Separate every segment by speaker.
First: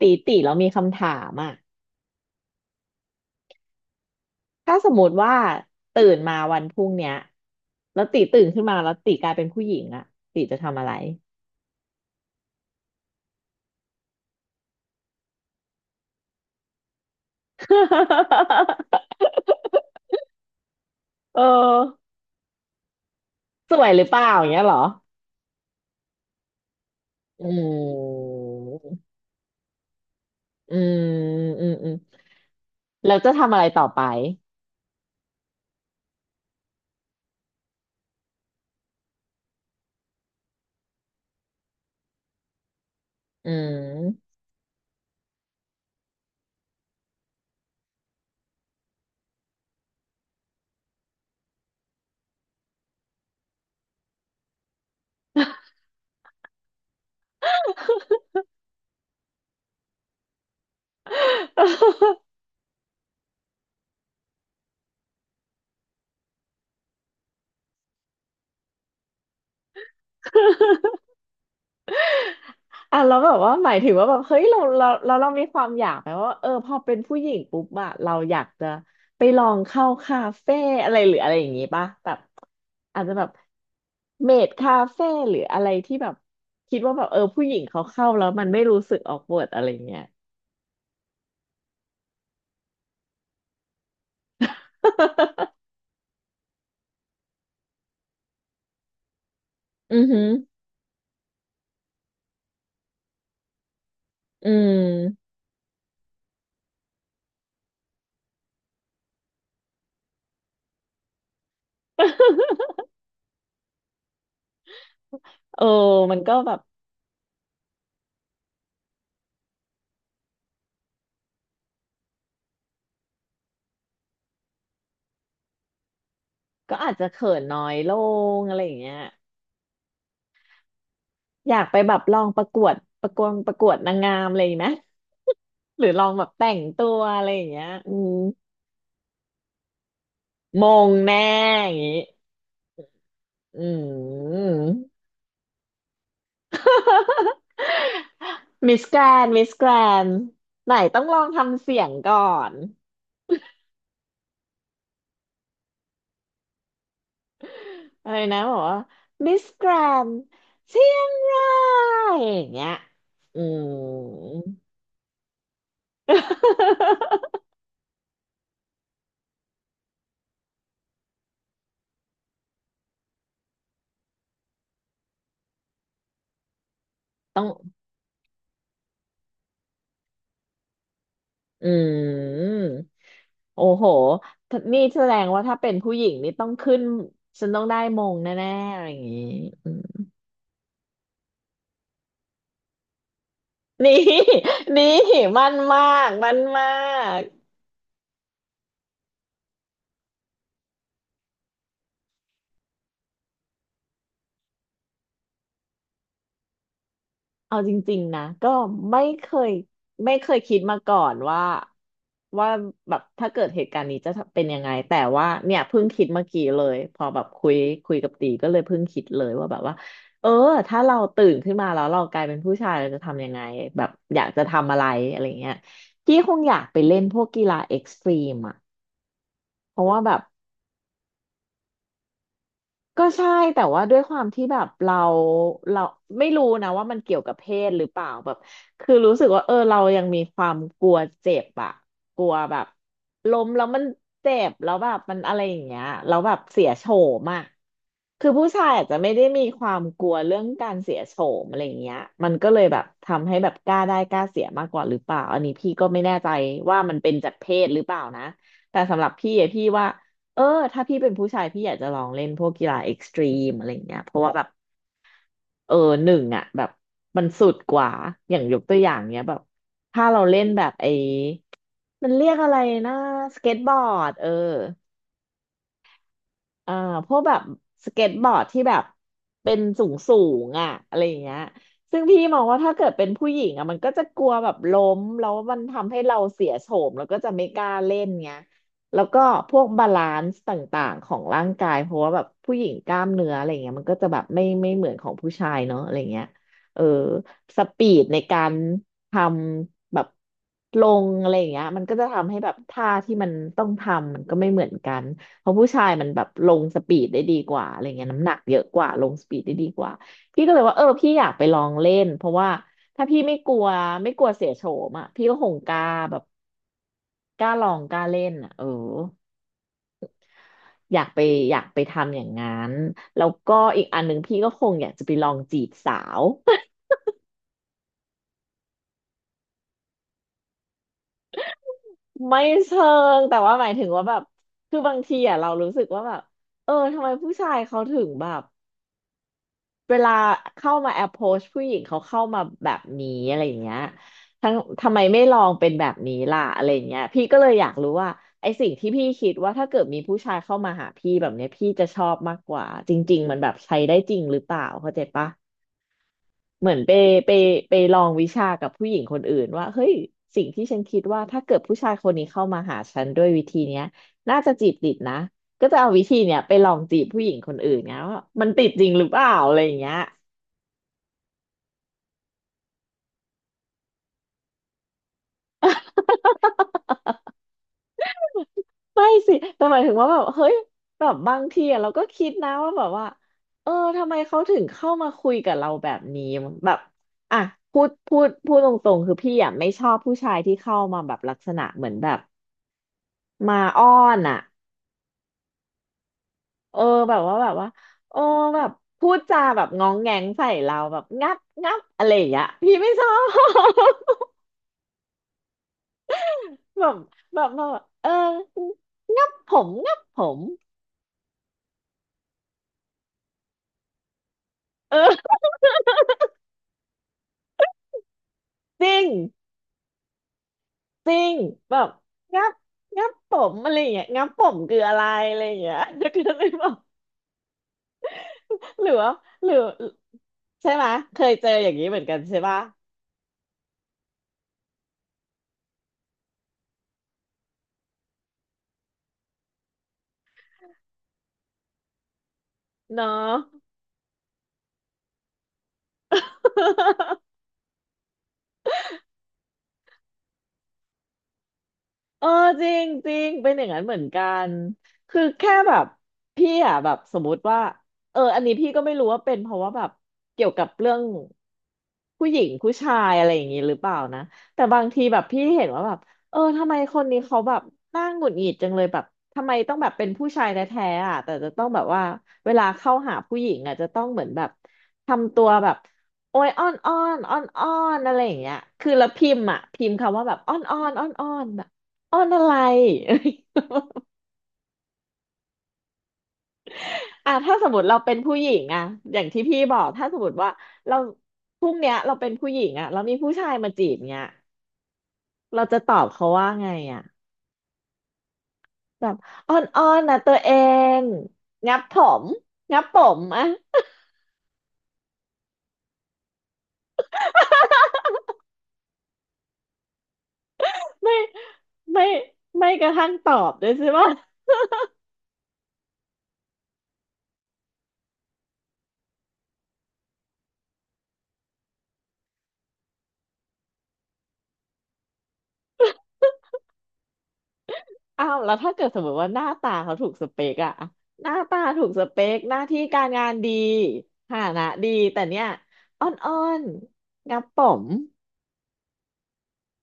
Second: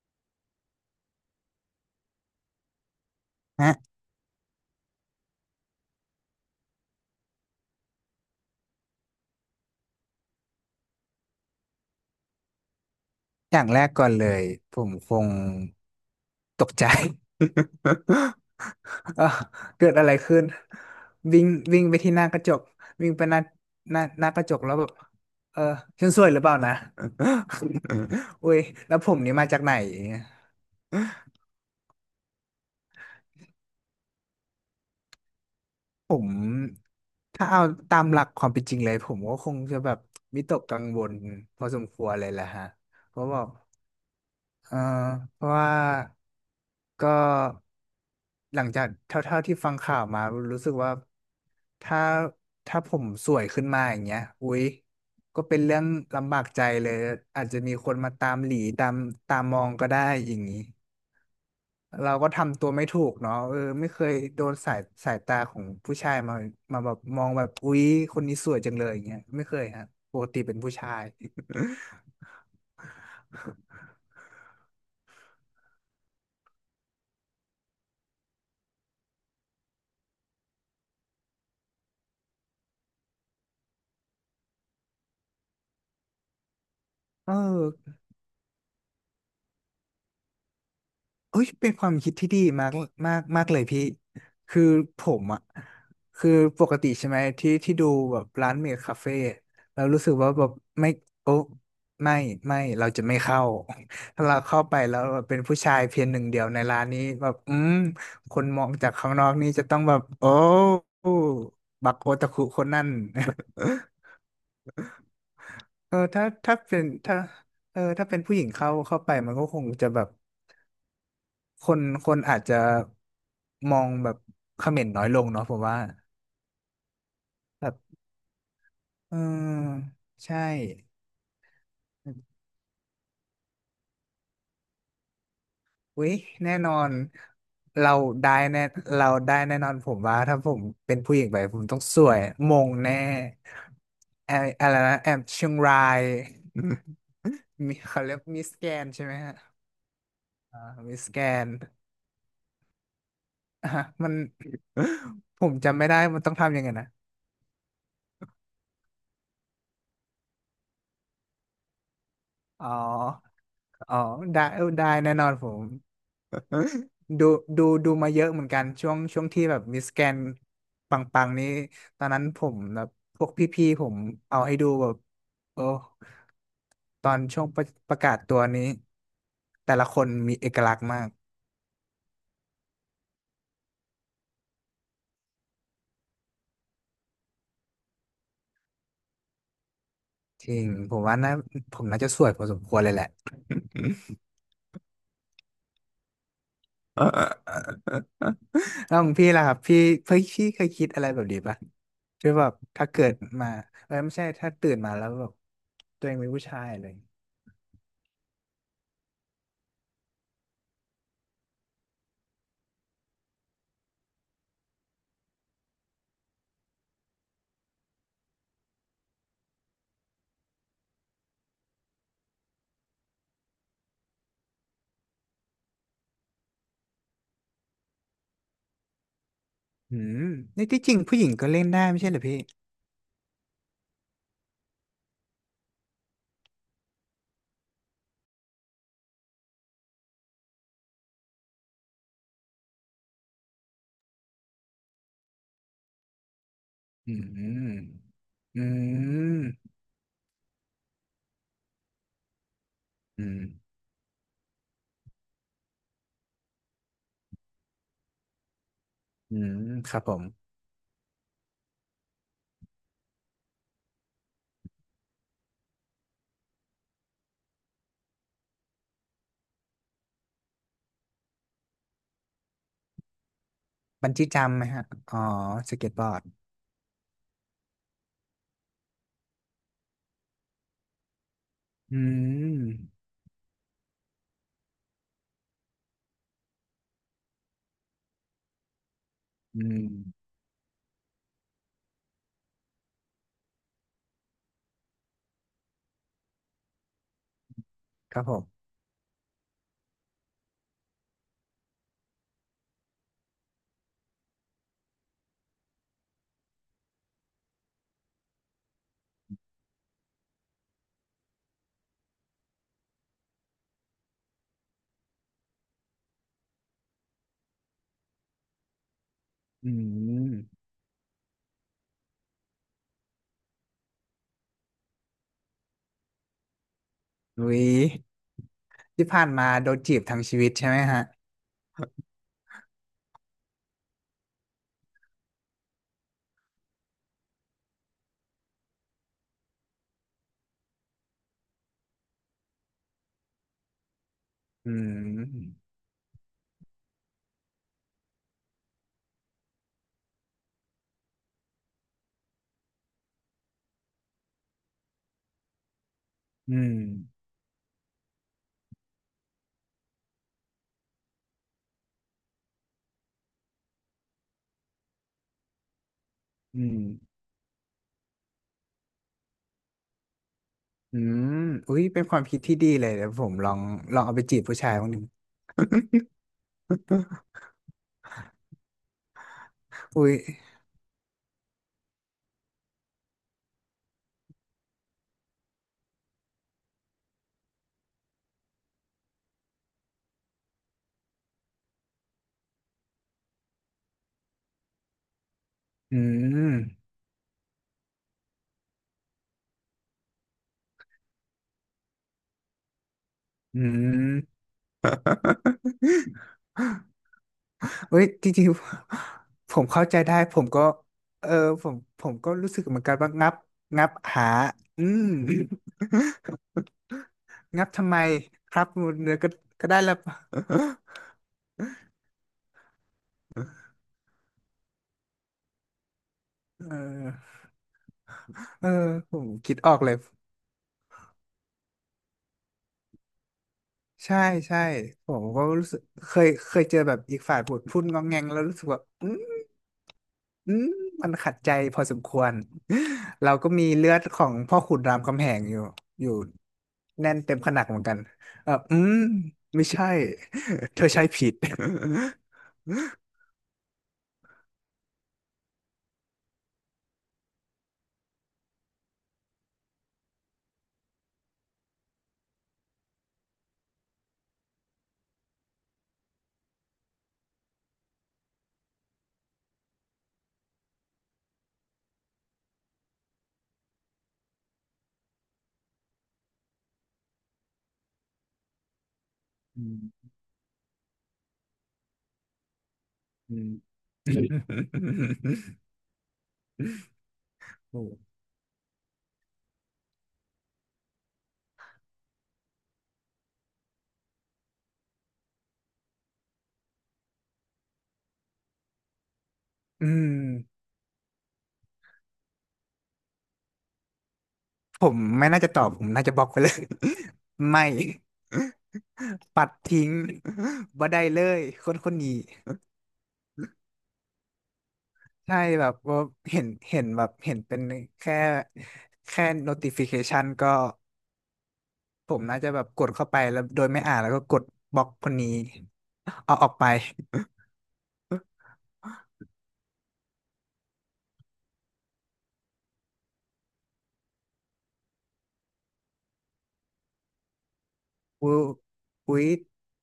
Speaker 1: ตีแล้วมีคำถามอ่ะ
Speaker 2: ฮะ
Speaker 1: ถ้าสมมติว่าตื่นมาวันพรุ่งเนี้ย แล้วตีตื่นขึ้นมาแล้วตีกลายเป็นผู้หญิงอ่ะตีจะทำอะไร
Speaker 2: อย่างแรกก่อนเลยผมคงตกใจ เอ้าเกิดอะไรขึ้น
Speaker 1: เออ
Speaker 2: วิ่งวิ่งไปที่หน้ากระจกวิ่งไปหน้า
Speaker 1: สวย
Speaker 2: ห
Speaker 1: ห
Speaker 2: น้า
Speaker 1: รือเป
Speaker 2: ห
Speaker 1: ล่า
Speaker 2: น้าก
Speaker 1: อ
Speaker 2: ระ
Speaker 1: ย่าง
Speaker 2: จ
Speaker 1: เงี้
Speaker 2: ก
Speaker 1: ยเห
Speaker 2: แล้
Speaker 1: ร
Speaker 2: ว
Speaker 1: อ
Speaker 2: แบบเออฉันสวยหรือเปล่านะ
Speaker 1: อืม
Speaker 2: อุ้ยแล้วผมนี่มาจากไหน
Speaker 1: อืมอืมแล้วจะทำอะไรต่อไป
Speaker 2: ผมถ้าเอาตามหลักความเป็นจริงเลยผมก็คงจะแบบวิตกกังวลพอสมควรเลยแหละฮะเพราะว่า
Speaker 1: อืม
Speaker 2: เออเพราะว่า ก็หลังจากเท่าๆที่ฟังข่าวมารู้สึกว่าถ้าถ้าผมสวยขึ้นมาอย่างเงี้ยอุ๊ยก็เป็นเรื่องลำบากใจเลยอาจจะมีคนมาตามหลีตามมองก็ได้อย่างนี้เราก็ทำตัวไม่ถูกเนาะเออไม่เคยโดนสายสายตาของผู้ชายมาแบบมองแบบอุ๊ยคนนี้สวยจังเลยอย่างเงี้ยไม่เคยฮะปกติเป็นผู้ ชาย
Speaker 1: อ่ะเราแล้วแบบว่าหมายถึงว่าแบบเฮ้ยเรามีความอยากไหมว่าเออพอเป็นผู้หญิงปุ๊บอะเราอยากจะไปลองเข้าคาเฟ่อะไรหรืออะไรอย่างงี้ป่ะแบบอาจจะแบบเมดคาเฟ่หรืออะไรที่แบบคิดว่าแบบเออ
Speaker 2: เอ
Speaker 1: ผู้หญิงเขา
Speaker 2: อ
Speaker 1: เข้าแล้วมันไม่รู้สึกออกเวิร์ดอะไรเงี้ย
Speaker 2: เอ้ยเป็นความคิดที่ดีมากมากมากเลยพี่คือผมอ่ะคือปกติใช่ไหมที่ที่ดูแบบร้านเมคคาเฟ่เรา
Speaker 1: อื
Speaker 2: รู้
Speaker 1: อ
Speaker 2: สึก
Speaker 1: หือ
Speaker 2: ว่าแบบไม่โอ้ไม่ไม่เราจะไม่เข้า ถ้าเรา
Speaker 1: อื
Speaker 2: เข้าไปแล้วแบ
Speaker 1: ม
Speaker 2: บเป็นผู้ชายเพียงหนึ่งเดียวในร้านนี้แบบอืมคนมองจากข้างนอกนี่จะต้องแบบโอ้บักโอตะคุค นนั่น
Speaker 1: เออ
Speaker 2: เออ
Speaker 1: มัน
Speaker 2: ถ้า
Speaker 1: ก็แบ
Speaker 2: ถ้า
Speaker 1: บ
Speaker 2: เป็นถ้าเออถ้าเป็นผู้หญิงเข้าไปมันก็คงจะแบบ คนคนอาจจะมองแบบเขม่นน้อยลงเนาะผมว่า
Speaker 1: ก็อาจจะเขินน้อย
Speaker 2: แบบ
Speaker 1: ลงอะไรอย่างเงี้ย
Speaker 2: เออใช่
Speaker 1: อยากไปแบบลองประกวดประกวดนางงามอะไรอย่างนี้ไหม หรือลอ
Speaker 2: อุ๊
Speaker 1: ง
Speaker 2: ย
Speaker 1: แบบแต่
Speaker 2: แน่
Speaker 1: ง
Speaker 2: นอ
Speaker 1: ตั
Speaker 2: น
Speaker 1: วอะไรอย่างเงี้ยอื
Speaker 2: เรา
Speaker 1: ม
Speaker 2: ได้แน่เราได้แน่นอนผมว่าถ้าผม
Speaker 1: มง
Speaker 2: เป็นผู้หญิ
Speaker 1: แน่
Speaker 2: งไปผม
Speaker 1: อ
Speaker 2: ต้อง
Speaker 1: ย่าง
Speaker 2: สวย
Speaker 1: งี้
Speaker 2: มงแน่
Speaker 1: อื
Speaker 2: แอ
Speaker 1: ม
Speaker 2: อะไรนะแอมเชียงรายอืมมีเขาเรียกมิสแก
Speaker 1: มิส
Speaker 2: น
Speaker 1: แก
Speaker 2: ใช่
Speaker 1: ร
Speaker 2: ไหม
Speaker 1: น
Speaker 2: ฮะ
Speaker 1: มิสแกรน
Speaker 2: อ่า
Speaker 1: ไหน
Speaker 2: มิ
Speaker 1: ต้อ
Speaker 2: ส
Speaker 1: งล
Speaker 2: แก
Speaker 1: อง
Speaker 2: น
Speaker 1: ทำเสียงก่อน
Speaker 2: อ่ะมัน ผมจำไม่ได้มันต้องทำยังไงนะ
Speaker 1: อะไรนะบอกว่ามิสแกรนเชียงรายอย่างเงี้
Speaker 2: อ๋อ
Speaker 1: ยอื
Speaker 2: อ๋อ
Speaker 1: ม
Speaker 2: ได้เออได้แน่นอนผม ดู ดูมาเยอะเหมือนกันช่วงที่แบบมิสแกนปังๆนี้ตอนนั้นผมแบบพวกพี่ๆผมเอาให้ดูแบบโอ้ตอน
Speaker 1: ต้
Speaker 2: ช่
Speaker 1: อ
Speaker 2: ว
Speaker 1: ง
Speaker 2: งประกาศตัวนี้แต่ละคนมีเอกลักษณ์มาก
Speaker 1: อืมโอ้โหนี่แสดงว่าถ้าเป็นผู้หญิงนี่ต้องขึ้นฉันต้องได้มงแน่ๆอะไรอย่างนี้อืม
Speaker 2: จริงผมว่านะผมน่าจะสวยพอสมควรเลยแหละ
Speaker 1: นี่ นี่มันมากมันมาก
Speaker 2: แล้วของพี่ล่ะครับพี่พี่เคยคิดอะไรแบบนี้ปะคือแบบถ้าเกิดมาเออไม่ใช่ถ้าตื่นมาแล้วแบบตัวเองเป็นผู้ชายเลย
Speaker 1: เอาจริงๆนะก็ไม่เคยคิดมาก่อนว่าแบบถ้าเกิดเหตุการณ์นี้จะเป็นยังไงแต่ว่าเนี่ยเพิ่งคิดเมื่อกี้เลยพอแบบคุยกับตีก็เลยเพิ่งคิดเลยว่าแบบว่าเออถ้าเราตื่นขึ้นมาแล้วเรากลายเป็นผู้ชายเราจะทำยังไงแบบอยากจะทำอะไรอะไรเงี้ยพี่คงอยากไปเล่นพวกกีฬาเอ็กซ์ตรีมอ่ะเพราะ
Speaker 2: อื
Speaker 1: ว่าแบบ
Speaker 2: มนี่ที่จริงผู้หญิงก็เล่นได้ไม่ใช่เหรอพี่
Speaker 1: ก็ใช่แต่ว่าด้วยความที่แบบเราไม่รู้นะว่ามันเกี่ยวกับเพศหรือเปล่าแบบคือรู้สึกว่าเออเรายังมีความกลัวเจ็บอะกลัวแบบล้มแล้วมันเจ็บแล้วแบบมันอะไรอย่างเงี้ยแล้วแบบเสียโฉ
Speaker 2: อื
Speaker 1: มอะ
Speaker 2: ม
Speaker 1: คือผู้
Speaker 2: อื
Speaker 1: ชายอาจจะไม่ได้มี
Speaker 2: ม
Speaker 1: ความกลัวเรื่องการเสียโฉมอะไรอย่างเงี้ยมันก็เลยแบบ
Speaker 2: อื
Speaker 1: ทำให้
Speaker 2: ม
Speaker 1: แบบกล้าได้กล้าเสียมากกว่าหรือเปล่าอันนี้พี่ก็ไม่แน่ใจว่ามันเป็นจากเพศหรือเปล่านะแต่สำหรับพี่
Speaker 2: อื
Speaker 1: อะ
Speaker 2: ม
Speaker 1: พี่ว่า
Speaker 2: ครับผม
Speaker 1: เออถ้าพี่เป็นผู้ชายพี่อยากจะลองเล่นพวกกีฬาเอ็กซ์ตรีมอะไรอย่างเงี้ยเพราะว่าแบบเออหนึ่งอ่ะแบบมันสุดกว่าอย่างยกตัวอย่างเนี้ยแบบถ้าเราเล่นแบบไอ้มันเรียกอะไรนะสเก็ตบอร์
Speaker 2: บั
Speaker 1: ด
Speaker 2: น
Speaker 1: เอ
Speaker 2: จี้
Speaker 1: อ
Speaker 2: จัมป์ไหมฮะอ๋อสเก็ตบอร์ด
Speaker 1: อ่าพวกแบบสเก็ตบอร์ดที่แบบเป็นสูงสูงอ่ะอะไรอย่างเงี้ย
Speaker 2: อื
Speaker 1: ซึ่งพี่มองว่า
Speaker 2: ม
Speaker 1: ถ้าเกิดเป็นผู้หญิงอ่ะมันก็จะกลัวแบบล้มแล้วมันทำให้เราเสียโฉมแล้วก็จะไม่กล้าเล่นเงี้ยแล้วก็พ
Speaker 2: อื
Speaker 1: วกบาลาน
Speaker 2: ม
Speaker 1: ซ์ต่างๆของร่างกายเพราะว่าแบบผู้หญิงกล้ามเนื้ออะไรเงี้ยมันก็จะแบบไม่เหมือนของผู้ชายเนาะอะไรเงี้ยเออสปีด
Speaker 2: ค
Speaker 1: ใน
Speaker 2: รับผ
Speaker 1: การ
Speaker 2: ม
Speaker 1: ทำแบบลงอะไรอย่างเงี้ยมันก็จะทำให้แบบท่าที่มันต้องทำมันก็ไม่เหมือนกัน เพราะผู้ชายมันแบบลงสปีดได้ดีกว่าอะไรเงี้ยน้ำหนักเยอะกว่าลงสปีดได้ดีกว่าพี่ก็เลยว่าเออพี่อยากไปลองเล่นเพราะว่าถ้าพี่ไม่กลัวเสียโฉมอ่ะพี่ก็คงกล้าแบบกล้าลองกล้าเล่นอ่ะเออ
Speaker 2: อืม
Speaker 1: อยากไปอยากไปทำอย่างนั้นแล้วก็อีกอันหนึ่งพี่ก็คงอยากจะไปลองจีบสาว
Speaker 2: อุ๊ยที่ผ่านมาโดนจีบทั้งชีวิตใช่ไหมฮะ
Speaker 1: ไม่เชิงแต่ว่าหมายถึงว่าแบบคือบางทีอ่ะเรารู้สึกว่าแบบเออทำไมผู้ชายเขาถึงแบบ เวลาเข้ามาแอปโพสผู้หญิงเขาเข้ามาแบบนี้อะไรอย่างเงี้ยทั้ง
Speaker 2: อื
Speaker 1: ทำไมไม่ลอง
Speaker 2: ม
Speaker 1: เป็นแบบนี้ล่ะอะไรอย่างเงี้ยพี่ก็เลยอยากรู้ว่าไอสิ่งที่พี่คิดว่าถ้าเกิดมีผู้ชายเข้ามาหาพี่แบบเนี้ยพี่จะชอบมากกว่าจริงๆมันแบบใช้ได้จริงหรือเปล่าเข้าใจปะ
Speaker 2: อื
Speaker 1: เหมื
Speaker 2: ม
Speaker 1: อนไปไปลองวิชากับผู้หญิงคนอื่นว่าเฮ้ยสิ่งที่ฉันคิดว่าถ้าเกิดผู้ชายคนนี้เข้ามาหาฉันด้วยวิธีเนี้ยน่าจะจีบติดนะก็จะเอาวิธีเนี้ยไป
Speaker 2: อื
Speaker 1: ลอง
Speaker 2: ม
Speaker 1: จีบผู้หญิงคนอื่นเนี้ยว่ามันติดจริงหรือเปล่าอะไรอย่างเงี้ย
Speaker 2: อืมอุ๊ยเป็นความคิดที่ดีเลยเดี๋ยวผมลองเอาไปจีบผู้ชายบ้นง ดิ
Speaker 1: ไม่สิแต่หมายถึง
Speaker 2: อุ๊
Speaker 1: ว่า
Speaker 2: ย
Speaker 1: แบบเฮ้ยแบบบางทีอะเราก็คิดนะว่าแบบว่าเออทำไมเขาถึงเข้ามาคุยกับเราแบบนี้แบบอ่ะพูดตรงๆคือพี่อะไม่ชอบผู้ชายที่เข้ามาแบบลักษณะเหมือนแบบมาอ้อนอ่ะ
Speaker 2: อืม
Speaker 1: เออแบบว่าโอ้แบบพูดจาแบบง้องแงงใส่เราแบบงับงับอะไรอย่างเงี้ยพี่ไม่ชอ
Speaker 2: อื
Speaker 1: บ
Speaker 2: ม
Speaker 1: แบบแบบมาแบบ
Speaker 2: เฮ้ย
Speaker 1: เออ
Speaker 2: จริงๆ
Speaker 1: งับ ผ
Speaker 2: ผม
Speaker 1: ม
Speaker 2: เข้า
Speaker 1: งั
Speaker 2: ใจ
Speaker 1: บ
Speaker 2: ได้
Speaker 1: ผ
Speaker 2: ผ
Speaker 1: ม
Speaker 2: มก็เออผมก็รู้สึกเหมือนกันว่างับงับหาอืม
Speaker 1: เออ
Speaker 2: งับทำไมครับมั
Speaker 1: จ
Speaker 2: น
Speaker 1: ริง
Speaker 2: เนื้อก็ก็ได้แล้ว
Speaker 1: จริงแบบงับงับผมอะไรอย่างเงี้ยงับผมคืออะไรอะไรอย่างเงี้ยจะคือเลยบอก
Speaker 2: เออเออ
Speaker 1: หรือว่า
Speaker 2: ผม
Speaker 1: หรื
Speaker 2: คิ
Speaker 1: อ
Speaker 2: ดออกเลย
Speaker 1: ใช่ไหมยเคยเจออย่างนี้เหมือนกันใช่ปะ
Speaker 2: ใช่ใช่ผมก็รู้สึกเคยเจอแบบอีกฝ่ายพูดงองแงงแล้วรู้สึกว่าอืม อืมมันขัดใจพอสมควร
Speaker 1: เนาะ
Speaker 2: เราก็มีเลือดของพ่อขุนรามคำแหงอยู่อยู่แน่นเต็มขนักเหมือนกันเอออืมไม่ใช่ เธอใช้ผิด
Speaker 1: เออจริงจริงเป็นอย่างนั้นเหมือนกันคือแค่แบบพี่อ่ะแบบสมมติว่าเอออันนี้พี่ก็ไม่รู้ว่าเป็นเพราะว่าแบบเกี่ยวกับเรื่องผู้หญิงผู้ชายอะไรอย่างนี้หรือเปล่านะแต่บางทีแบบพี่เห็นว่าแบบเออทำไมคนนี้เขาแบบน่าหงุดหงิดจังเลยแบบทำไมต้องแบบเป็นผู้ชายแท้ๆอ่ะแต่จะต้องแบบว่าเวลาเข้าหาผู้หญิงอ่ะจะต้องเหมือนแบบทำตัวแบบโอ้ยอ้อนอ้อนอ้อนอ้อนอะไรอย่างเงี้ยคือแล้วพิมพ์อ่ะพิมพ์คำว่าแบบอ้อนอ้อนอ้อนอ้อน อ้อนอะไร อ่ะถ้าสมมติเราเป็นผู้หญิงอ่ะอย่างที่พี่บอกถ้าสมมติว่าเราพรุ่งเนี้ยเราเป็นผู้หญิงอ่ะแล้วมีผู้ชายมาจีบเนี้ยเราจะตอบเขาว่าไงอ่ะแบบอ้อนอ้อ
Speaker 2: อื
Speaker 1: น
Speaker 2: ม
Speaker 1: นะตัวเองงับผมงับผมอ่ะ
Speaker 2: ผมไม่น่าจะตอบผมน่าจะบล็อกไปเลย ไม่ ปัดทิ้งบ่ ได้
Speaker 1: ไม่
Speaker 2: เลยคนคน
Speaker 1: ไม่
Speaker 2: นี้
Speaker 1: ไม่กระทั่งตอบด้วยใช่ปะ
Speaker 2: ใช่แบบว่าเห็นเป็นแค่แค่ notification ก็ ผมน่าจะแบบกดเข้าไปแล้วโดยไม่อ่านแล้วก็กดบล็อกคนนี้เอาออกไป
Speaker 1: อ้าวแล้วถ้าเกิดสมมติว่าหน้าตาเขาถูกสเปกอ่ะหน้าตาถูกสเปกหน้าที่การงานดีฐานะดีแต่เนี้ยอ้อนอ้อนงับผม
Speaker 2: อุ๊ยอุ๊ย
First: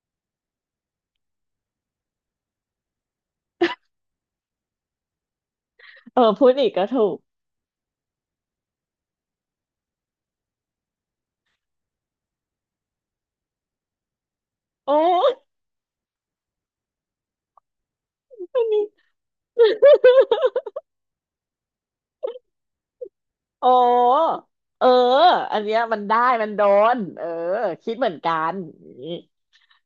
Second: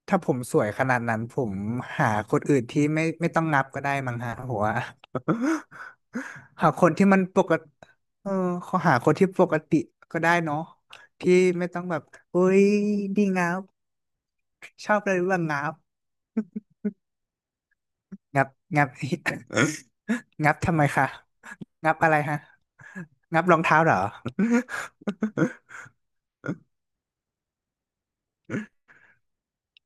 Speaker 2: ถ้าผมสวยขนาดนั้นผมหาคนอื่นที่ไม่ต้องงับก็ได้มั้งฮะผมว่า
Speaker 1: เออพูด อี
Speaker 2: หา
Speaker 1: ก
Speaker 2: ค
Speaker 1: ก็
Speaker 2: น
Speaker 1: ถู
Speaker 2: ที่
Speaker 1: ก
Speaker 2: มันปกติเออขอหาคนที่ปกติก็ได้เนาะที่ไม่ต้องแบบอุ๊ยดีงับช
Speaker 1: โอ้
Speaker 2: อบเลยว่างับงับ
Speaker 1: อันนี้
Speaker 2: งับ งั บทำไมคะงับอะไรฮะงับรอง
Speaker 1: โอ้
Speaker 2: เท้าเหรอ
Speaker 1: เอออันเนี้ย มันได้มันโดนเออคิดเหมือนกันอย่างนี้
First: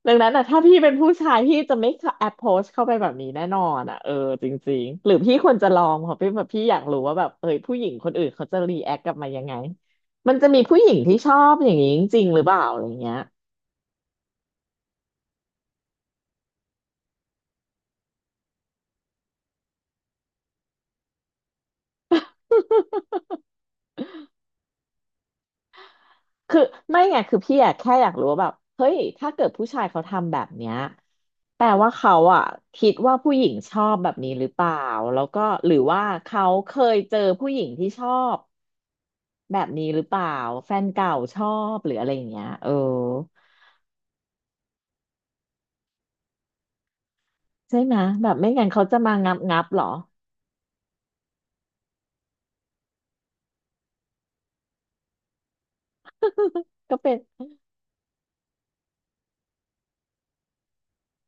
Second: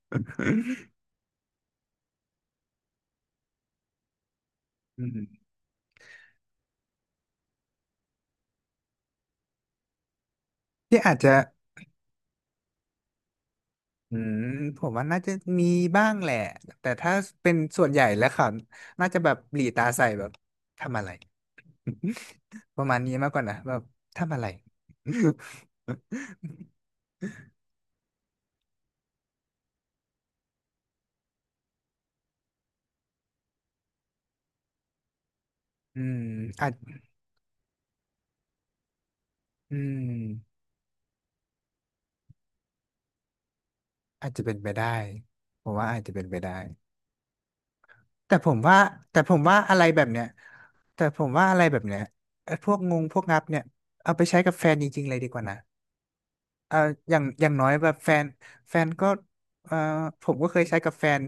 Speaker 1: ดังนั้นอ่ะถ้าพี่เป็นผู้ชายพี่จะไม่แอปโพสเข้าไปแบบนี้แน่นอนอ่ะเออจริง
Speaker 2: อื
Speaker 1: ๆหรือ
Speaker 2: ม
Speaker 1: พี่ควรจะลองเพราะพี่แบบพี่อยากรู้ว่าแบบเออผู้หญิงคนอื่นเขาจะรีแอคกลับมายังไงมันจะมีผู้หญิง
Speaker 2: ที่อา
Speaker 1: ที่
Speaker 2: จ
Speaker 1: ช
Speaker 2: จะ
Speaker 1: อบอย่างนี้จริงๆหรือเปล่าอะไรเงี้ย
Speaker 2: อืมผมว่าน่าจะมีบ้างแหละแต่ถ้าเป็นส่วนใหญ่แล้วเขาน่าจะแบบหลีตาใส่แบบทำอะไร ประมาณนี้มากกว่านะแบบทำอะไร
Speaker 1: คือไม่ไงคือพี่อะแค่อยากรู้ว่าแบบเฮ้ยถ้าเกิดผู้ชายเขาทำแบบเนี้ยแปลว่าเขาอะคิดว่าผู้หญิงชอบแบบนี้หรือเปล่าแล้วก็หรือ
Speaker 2: อื
Speaker 1: ว่า
Speaker 2: ม
Speaker 1: เขา
Speaker 2: อา
Speaker 1: เค
Speaker 2: จ
Speaker 1: ยเจอผู้หญิงที่ชอบแบบ
Speaker 2: อื
Speaker 1: นี้หรือ
Speaker 2: ม
Speaker 1: เปล่าแฟนเก่าชอบหรืออะไรอย่างเงี้ยเออ
Speaker 2: อาจจะเป็นไปได้ผมว่าอาจจะเป็นไปได้
Speaker 1: ใช่ไหมแบ
Speaker 2: แต่
Speaker 1: บไม่
Speaker 2: ผม
Speaker 1: งั้น
Speaker 2: ว่า
Speaker 1: เขาจะมา
Speaker 2: แต่
Speaker 1: งั
Speaker 2: ผ
Speaker 1: บ
Speaker 2: มว่า
Speaker 1: งับ
Speaker 2: อะ
Speaker 1: หร
Speaker 2: ไร
Speaker 1: อ
Speaker 2: แบบเนี้ยแต่ผมว่าอะไรแบบเนี้ยไอ้พวกงับเนี่ยเอาไปใช้กับแฟนจริงๆเลยดีกว่านะ เอ่อ
Speaker 1: ก็เป็
Speaker 2: อ
Speaker 1: น
Speaker 2: ย่างอย่างน้อยแบบแฟนแฟนก็เอ่อผมก็เคยใช้กับแฟน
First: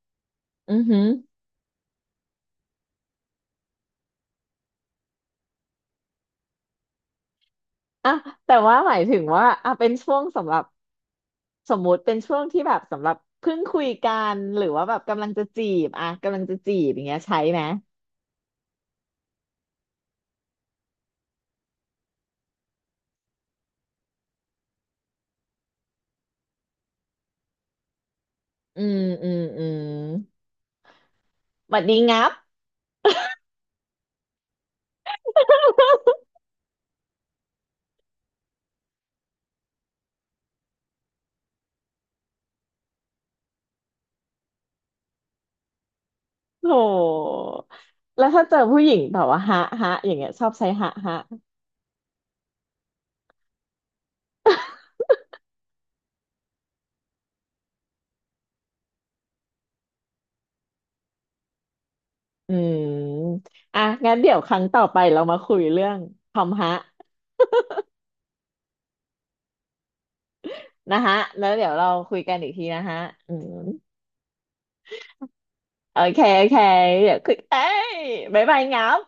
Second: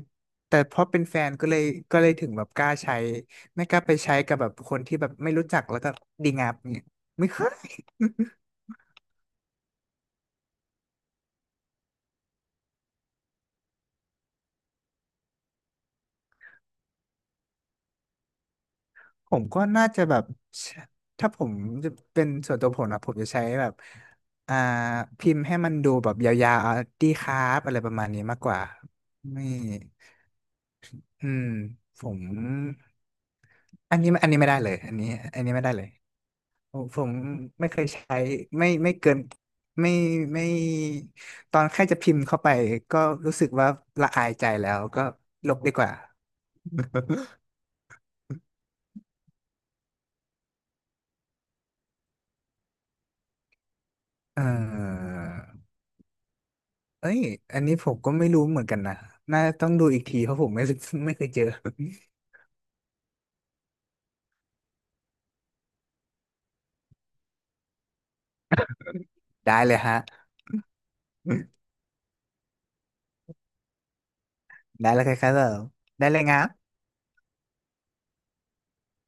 Speaker 2: แต่เพ
Speaker 1: อือ
Speaker 2: ราะเป็
Speaker 1: หื
Speaker 2: น
Speaker 1: อ
Speaker 2: แฟนก็เลยก็เลยถึงแบบกล้าใช้ ไม่กล้าไปใช้กับแบบคนที่แบบไม่รู้จักแล้วก็ดีงามเนี่ยไม่เคย
Speaker 1: อ่ะแต่ว่าหมายถึงว่าอ่ะเป็นช่วงสำหรับ สมมุติเป็นช่วงที่แบบสำหรับเพิ่งคุยกันหรือว่าแบบกำลังจะจีบอย่างเงี้ยใช้ไหม
Speaker 2: ผมก็น่าจะแบบ ถ้าผมจะเป็นส่วนตัวผมนะผมจะใช้แบบอ่าพิมพ์ให้มันดูแบบยาวๆอ่ะดีครับอะไรประมาณนี้มากกว่า
Speaker 1: อืมอืม
Speaker 2: ไม่
Speaker 1: อืม
Speaker 2: อืม
Speaker 1: บัดดี
Speaker 2: ผม
Speaker 1: งับ
Speaker 2: อันนี้อันนี้ไม่ได้เลยอันนี้อันนี้ไม่ได้เลย ผมไม่เคยใช้ไม่เกินไม่ไม่ตอนแค่จะพิมพ์เข้าไปก็รู้สึกว่าละอายใจแล้วก็ลบดีกว่า
Speaker 1: โห แล้วถ้าเจอผู้หญิงแบบว่าฮะฮะอย่างเงี้ยชอบใช้ฮะฮะ
Speaker 2: เออเอ้ยอันนี้ผมก็ไม่รู้เหมือนกันนะน่าต้องดูอีกทีเพราะผมไม่เคยเจอ
Speaker 1: อืมอ่ะงั้นเดี๋ยวครั้งต่อไปเรามาคุยเรื่องคำฮะ
Speaker 2: ได้เลยฮะ
Speaker 1: นะฮะแล้วเดี๋ยวเราคุยกันอีกทีนะฮะอืม
Speaker 2: ได้แล้วครับผม
Speaker 1: โอ
Speaker 2: ได้เล
Speaker 1: เค
Speaker 2: ยครั
Speaker 1: โอเค
Speaker 2: บ
Speaker 1: เดี๋ยวคุยเอ้ยบ๊ายบายงับ